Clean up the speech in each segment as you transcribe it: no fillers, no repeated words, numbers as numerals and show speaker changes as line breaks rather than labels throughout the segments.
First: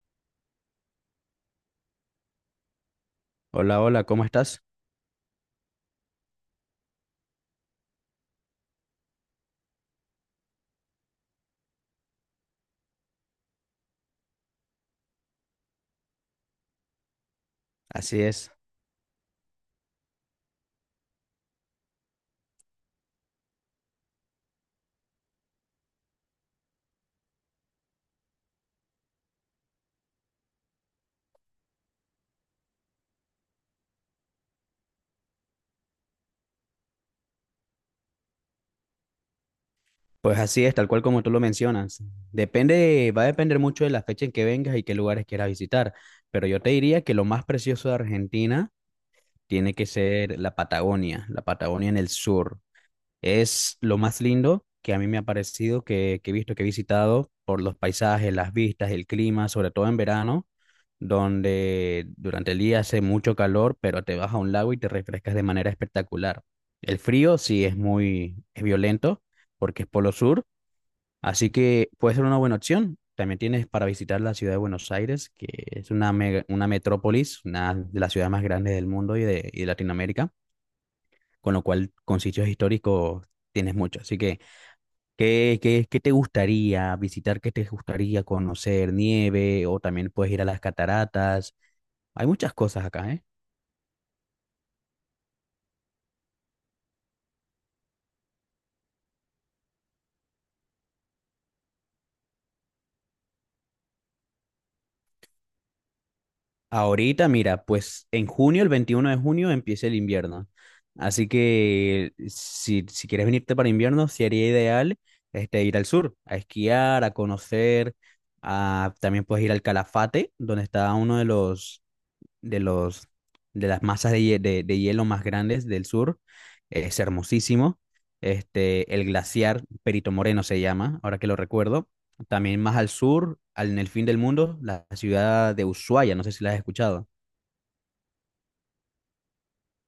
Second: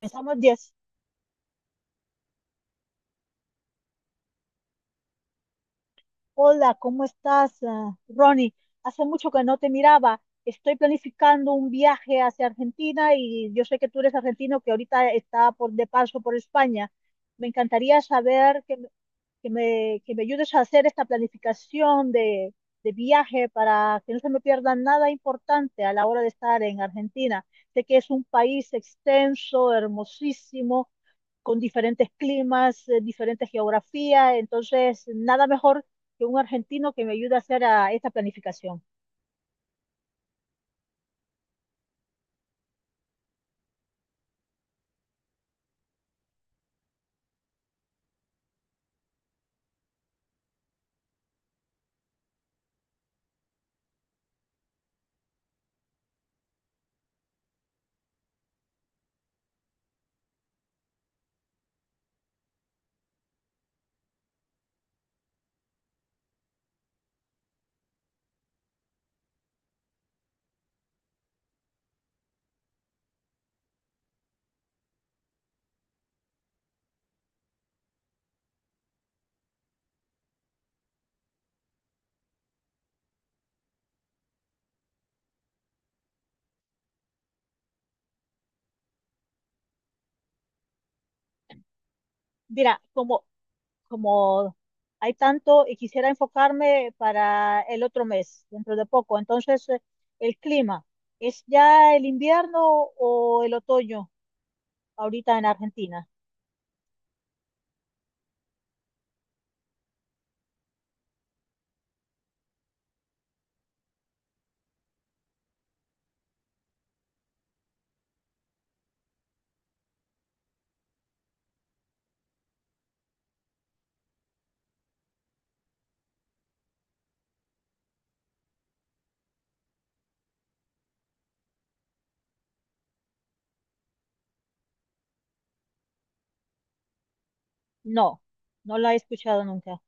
Empezamos 10.
Hola, hola, ¿cómo estás?
Hola, ¿cómo estás, Ronnie? Hace mucho que no te miraba. Estoy planificando un viaje hacia Argentina y yo sé que tú eres argentino que ahorita está por, de paso por España. Me encantaría
Así es.
saber que me ayudes a hacer esta planificación de viaje para que no se me pierda nada importante a la hora de estar en Argentina. Sé que es un país extenso, hermosísimo con diferentes climas, diferentes geografías, entonces nada mejor que un argentino que me ayude a hacer esta planificación.
Pues así es, tal cual como tú lo mencionas. Depende, va a depender mucho de la fecha en que vengas y qué lugares quieras visitar, pero yo te diría que lo más precioso de Argentina tiene que ser la Patagonia en el sur. Es lo más lindo que a mí me ha parecido, que he visto, que he visitado por los paisajes, las vistas, el clima, sobre todo en verano, donde durante el día hace mucho calor, pero te vas a un lago y te refrescas de manera espectacular. El frío sí es muy es violento porque es polo sur, así que puede ser una buena opción. También tienes para visitar la ciudad de Buenos Aires, que es una, una metrópolis, una de las ciudades más grandes del mundo y de Latinoamérica, con lo cual con sitios históricos tienes mucho. Así que ¿qué te gustaría visitar? ¿Qué te gustaría conocer? Nieve o también puedes ir a las cataratas. Hay muchas
Mira,
cosas acá, ¿eh?
como hay tanto y quisiera enfocarme para el otro mes, dentro de poco, entonces el clima, ¿es ya el invierno o el otoño ahorita en Argentina?
Ahorita, mira, pues en junio, el 21 de junio, empieza el invierno. Así que si quieres venirte para invierno, sería ideal ir al sur, a esquiar, a conocer. También puedes ir al Calafate, donde está uno de los de los, de las masas de, de hielo más grandes del sur. Es hermosísimo. El glaciar Perito Moreno se llama, ahora que lo recuerdo. También más al sur, al, en el fin del mundo, la ciudad de Ushuaia, no sé si la has escuchado.
No, no la he escuchado nunca.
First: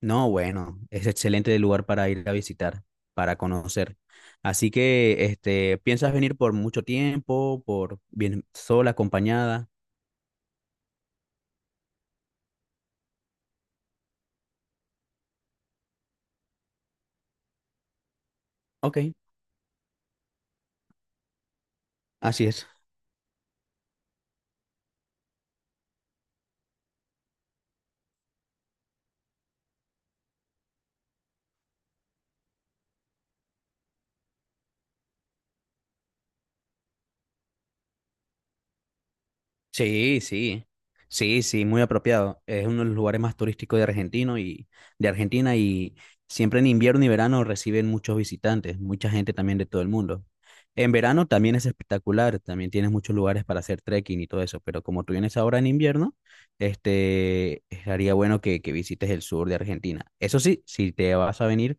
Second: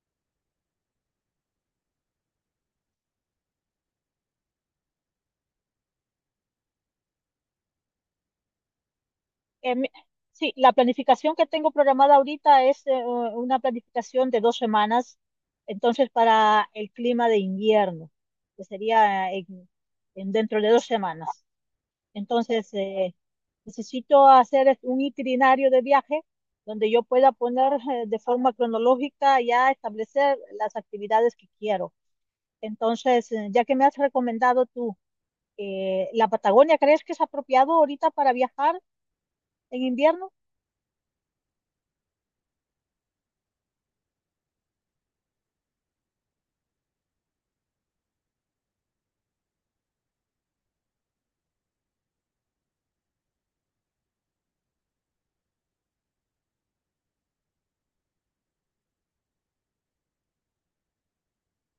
No, bueno, es excelente lugar para ir a visitar, para conocer. Así que, ¿piensas venir por mucho tiempo, por bien sola, acompañada?
em, sí, la planificación que tengo programada ahorita es una planificación de 2 semanas, entonces para el clima de invierno, que
Ok,
sería en dentro de 2 semanas.
así es.
Entonces, necesito hacer un itinerario de viaje donde yo pueda poner de forma cronológica ya establecer las actividades que quiero. Entonces, ya que me has recomendado tú, ¿la Patagonia crees que es apropiado ahorita para viajar en
Sí,
invierno?
sí, sí, sí, muy apropiado. Es uno de los lugares más turísticos de Argentino y de Argentina, siempre en invierno y verano reciben muchos visitantes, mucha gente también de todo el mundo. En verano también es espectacular, también tienes muchos lugares para hacer trekking y todo eso, pero como tú vienes ahora en invierno, estaría bueno que visites el sur de Argentina. Eso sí, si te vas a venir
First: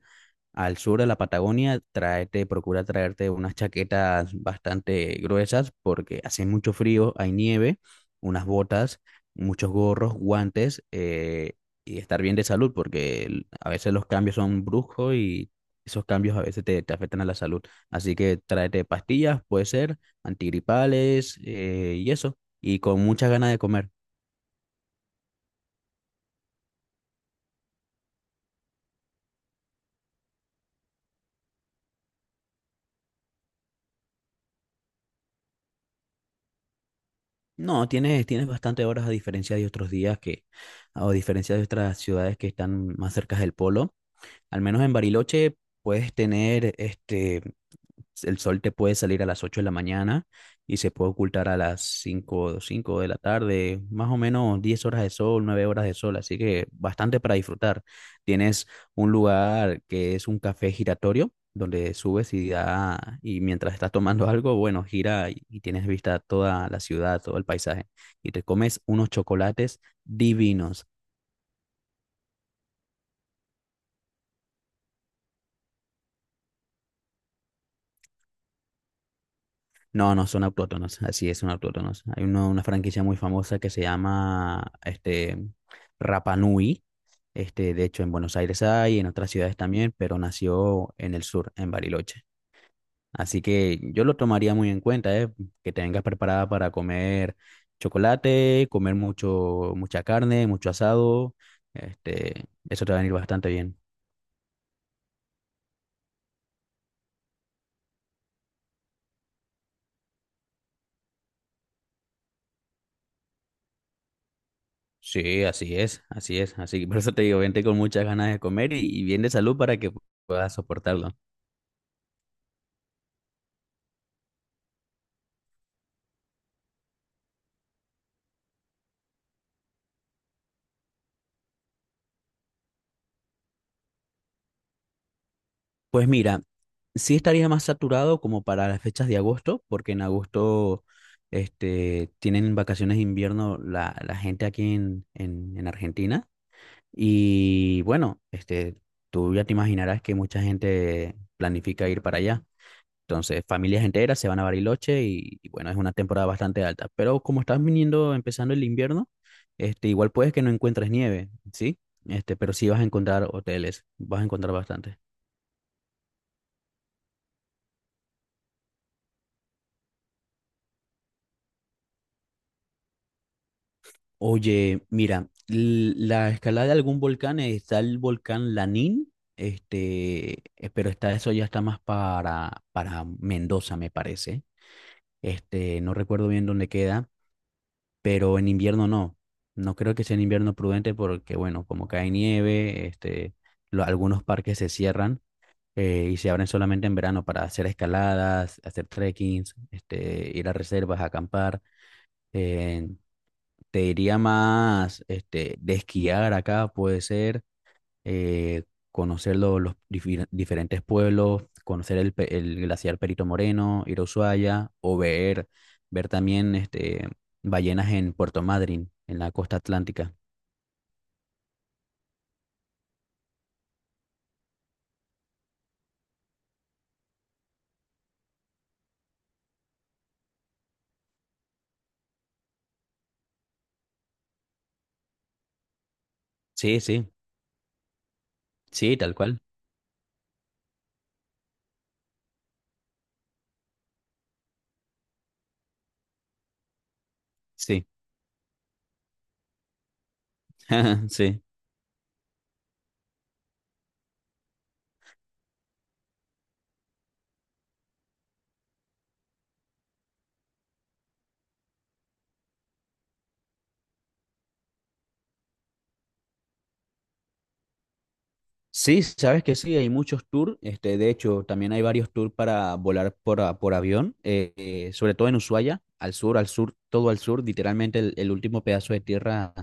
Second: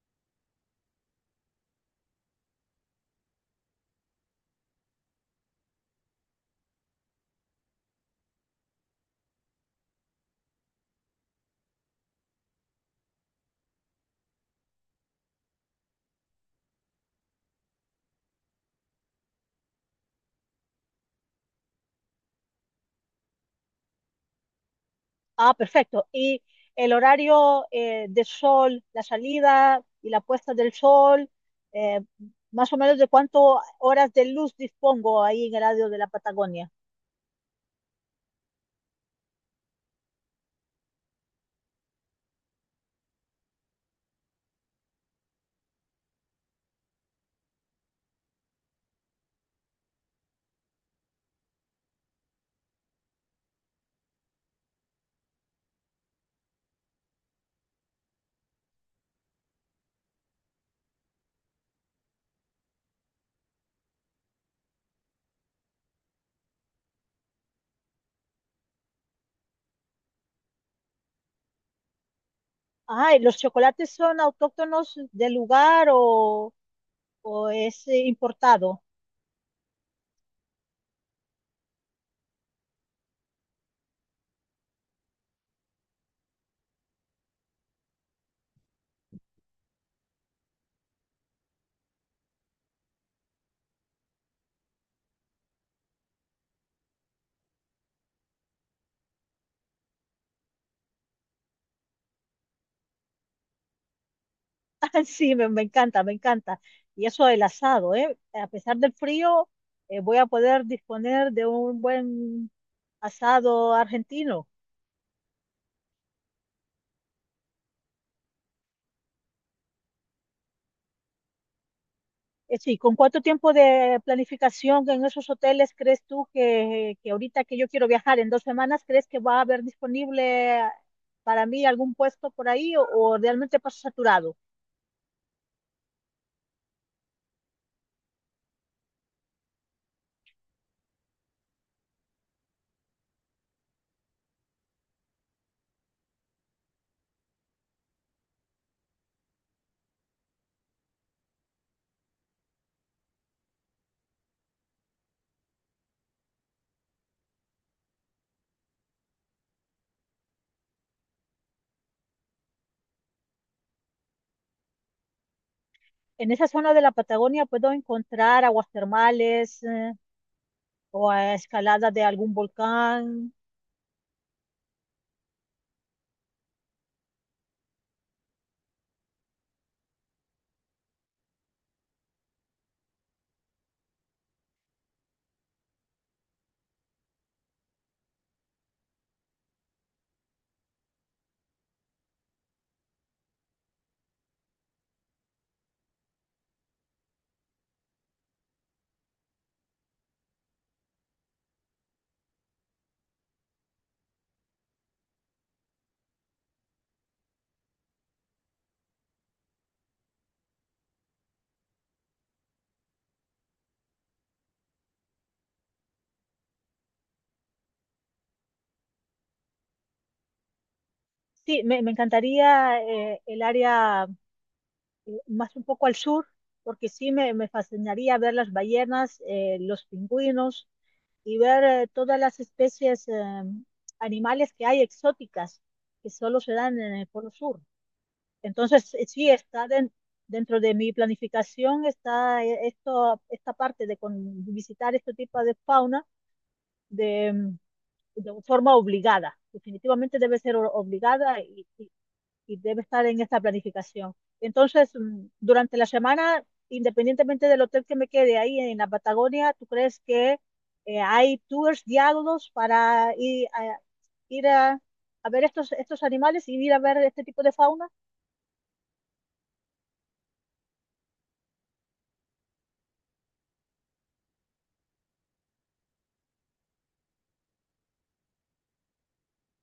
al sur de la Patagonia, tráete, procura traerte unas chaquetas bastante gruesas porque hace mucho frío, hay nieve, unas botas, muchos gorros, guantes, y estar bien de salud porque a veces los cambios son bruscos y esos cambios a veces te afectan a la salud. Así que tráete pastillas, puede ser, antigripales, y eso, y con muchas ganas de comer.
Ah, perfecto. ¿Y el horario de sol, la salida y la puesta del sol, eh, más o menos de cuántas horas de luz dispongo ahí en el área de la Patagonia?
No, tienes, tienes bastante horas a diferencia de otros días que, o a diferencia de otras ciudades que están más cerca del polo. Al menos en Bariloche puedes tener el sol te puede salir a las 8 de la mañana y se puede ocultar a las 5 de la tarde, más o menos 10 horas de sol, 9 horas de sol, así que bastante para disfrutar. Tienes un lugar que es un café giratorio, donde subes y, da, y mientras estás tomando algo, bueno, gira y tienes vista toda la ciudad, todo el paisaje, y te comes unos chocolates divinos.
Ah, ¿y los chocolates son autóctonos del lugar o es importado?
No, no, son autóctonos, así es, son autóctonos. Hay una franquicia muy famosa que se llama Rapa Nui. De hecho, en Buenos Aires hay, en otras ciudades también, pero nació en el sur, en Bariloche. Así que yo lo tomaría muy en cuenta, ¿eh? Que te vengas preparada para comer chocolate, comer mucho, mucha carne, mucho asado. Eso te va a venir bastante bien.
Ah, sí, me encanta, me encanta. Y eso del asado, ¿eh? A pesar del frío, voy a poder disponer de un buen asado argentino.
Sí, así es, así es. Así que por eso te digo, vente con muchas ganas de comer y bien de salud para que puedas soportarlo.
Sí, ¿con cuánto tiempo de planificación en esos hoteles crees tú que ahorita que yo quiero viajar en 2 semanas, crees que va a haber disponible para mí algún puesto por ahí o realmente paso saturado?
Pues mira, sí estaría más saturado como para las fechas de agosto, porque en agosto tienen vacaciones de invierno la gente aquí en Argentina. Y bueno, tú ya te imaginarás que mucha gente planifica ir para allá. Entonces, familias enteras se van a Bariloche y bueno, es una temporada bastante alta. Pero como estás viniendo, empezando el invierno, igual puedes que no encuentres nieve, ¿sí? Pero sí vas a encontrar hoteles, vas a encontrar bastante.
En esa zona de la Patagonia puedo encontrar aguas termales o a escalada de algún volcán.
Oye, mira, la escalada de algún volcán está el volcán Lanín, pero está eso ya está más para Mendoza, me parece. No recuerdo bien dónde queda, pero en invierno no. No creo que sea en invierno prudente porque, bueno, como cae nieve, algunos parques se cierran y se abren solamente en verano para hacer escaladas, hacer trekkings, ir a reservas, acampar. eh, Te diría más de esquiar acá, puede ser, eh, conocer los diferentes pueblos, conocer el, el glaciar Perito Moreno, ir a Ushuaia, o ver, ver también ballenas en Puerto Madryn, en la costa atlántica.
Sí, me encantaría el área más un poco al sur, porque sí me fascinaría ver las ballenas, los pingüinos y ver todas las especies animales que hay exóticas que solo se dan
Sí,
en el
sí,
Polo Sur. Entonces,
sí, tal
sí,
cual.
dentro de mi planificación, está esto, esta parte de visitar este tipo de fauna de,
Sí,
de forma obligada. Definitivamente debe ser obligada
sí.
y debe estar en esta planificación. Entonces, durante la semana, independientemente del hotel que me quede ahí en la Patagonia, ¿tú crees que hay tours guiados para ir a, a ver estos animales y ir a ver este tipo de fauna?
Sí, sabes que sí, hay muchos tours. De hecho, también hay varios tours para volar por, por avión, sobre todo en Ushuaia, al sur, todo al sur. Literalmente el último pedazo de tierra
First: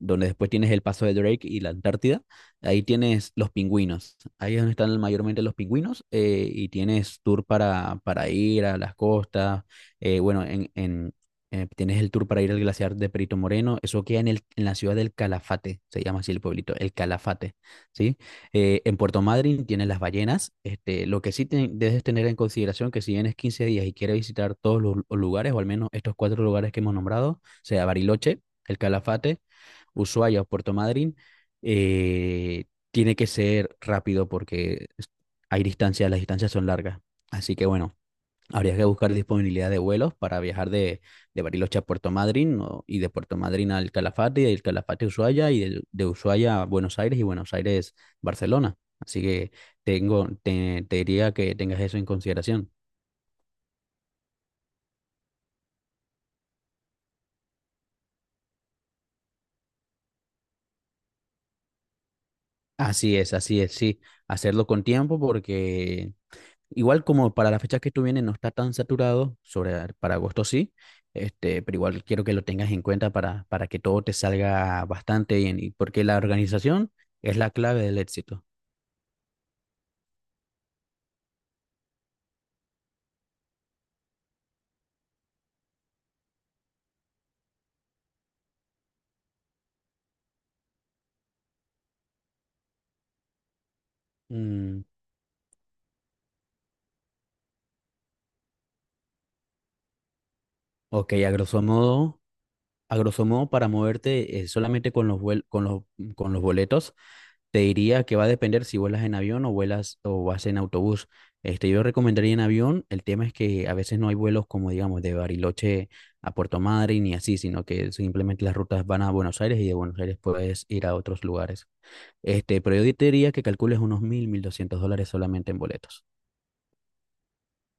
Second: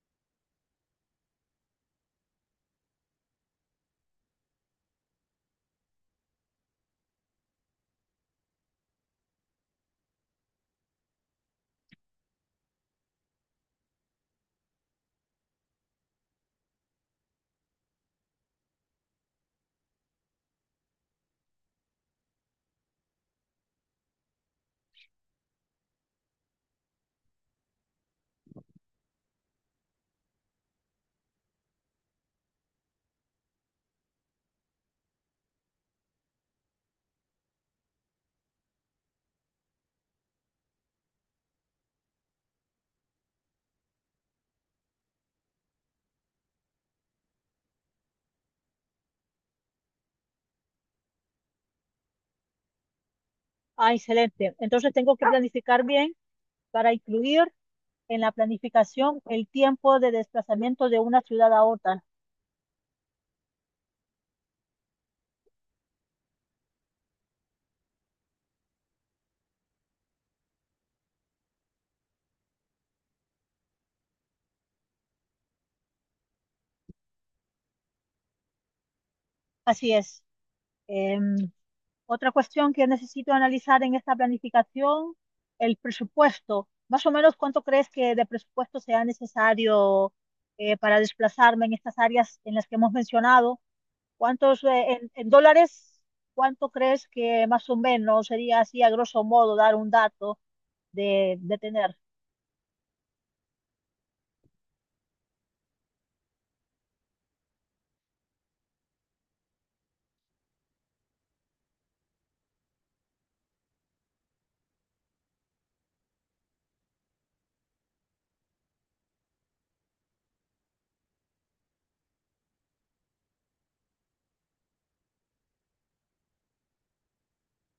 donde después tienes el paso de Drake y la Antártida, ahí tienes los pingüinos, ahí es donde están mayormente los pingüinos y tienes tour para ir a las costas, bueno, tienes el tour para ir al glaciar de Perito Moreno, eso queda en, el, en la ciudad del Calafate, se llama así el pueblito, el Calafate, ¿sí? En Puerto Madryn tienes las ballenas, lo que sí debes tener en consideración que si vienes 15 días y quieres visitar todos los lugares, o al menos estos cuatro lugares que hemos nombrado, sea Bariloche, el Calafate, Ushuaia o Puerto Madryn, eh, tiene que ser rápido porque hay distancias, las distancias son largas. Así que bueno, habría que buscar disponibilidad de vuelos para viajar de Bariloche a Puerto Madryn y de Puerto Madryn al Calafate y del Calafate a Ushuaia y Ushuaia a Buenos Aires y Buenos Aires Barcelona. Así que tengo, te diría que tengas eso en consideración.
Ah, excelente. Entonces, tengo que planificar bien para incluir en la planificación el tiempo de desplazamiento de una ciudad a otra.
Así es, sí. Hacerlo con tiempo porque Igual como para la fecha que tú vienes no está tan saturado, sobre, para agosto sí, pero igual quiero que lo tengas en cuenta para que todo te salga bastante bien, y porque la organización es la clave del éxito.
Así es. Em, Otra cuestión que necesito analizar en esta planificación, el presupuesto. Más o menos, ¿cuánto crees que de presupuesto sea necesario para desplazarme en estas áreas en las que hemos mencionado? ¿Cuántos
Mm,
en dólares? ¿Cuánto crees que más o menos sería así a grosso modo dar un dato
ok, a
de
grosso
tener?
modo, a grosso modo, para moverte solamente con los, con los, con los boletos, te diría que va a depender si vuelas en avión o vuelas o vas en autobús. Yo recomendaría en avión. El tema es que a veces no hay vuelos como, digamos, de Bariloche a Puerto Madryn ni así, sino que simplemente las rutas van a Buenos Aires y de Buenos Aires puedes ir a otros lugares. Pero yo te diría que calcules unos mil, $1.200 solamente en boletos.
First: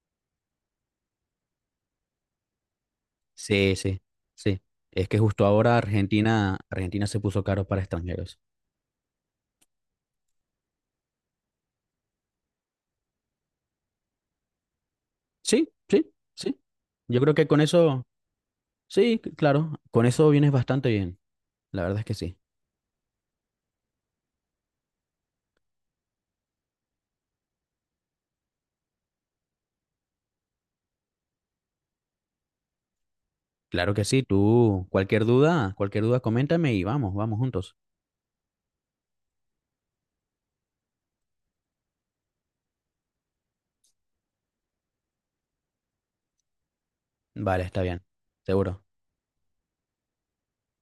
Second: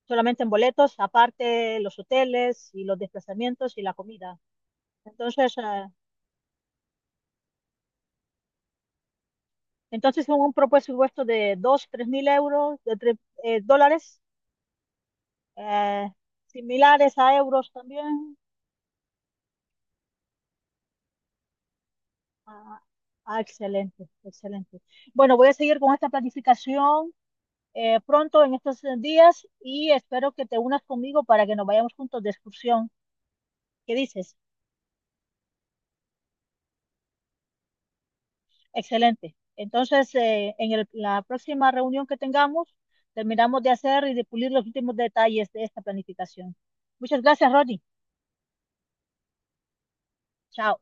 Solamente en boletos, aparte los hoteles y los
Sí,
desplazamientos y la
sí,
comida.
sí. Es que justo
Entonces,
ahora Argentina, Argentina se puso caro para extranjeros.
entonces un presupuesto de 2, 3.000 euros, dólares
Sí,
eh,
sí, sí.
similares
Yo
a
creo que con
euros
eso,
también.
sí, claro, con eso vienes bastante bien. La verdad es que sí.
Ah, ah, excelente, excelente. Bueno, voy a seguir con esta planificación pronto en estos días y espero que te unas conmigo para que nos vayamos juntos de excursión.
Claro
¿Qué
que sí,
dices?
tú, cualquier duda, coméntame y vamos, vamos juntos.
Excelente. Entonces, en la próxima reunión que tengamos, terminamos de hacer y de pulir los últimos detalles de esta planificación. Muchas gracias,
Vale,
Rodney.
está bien, seguro.
Chao.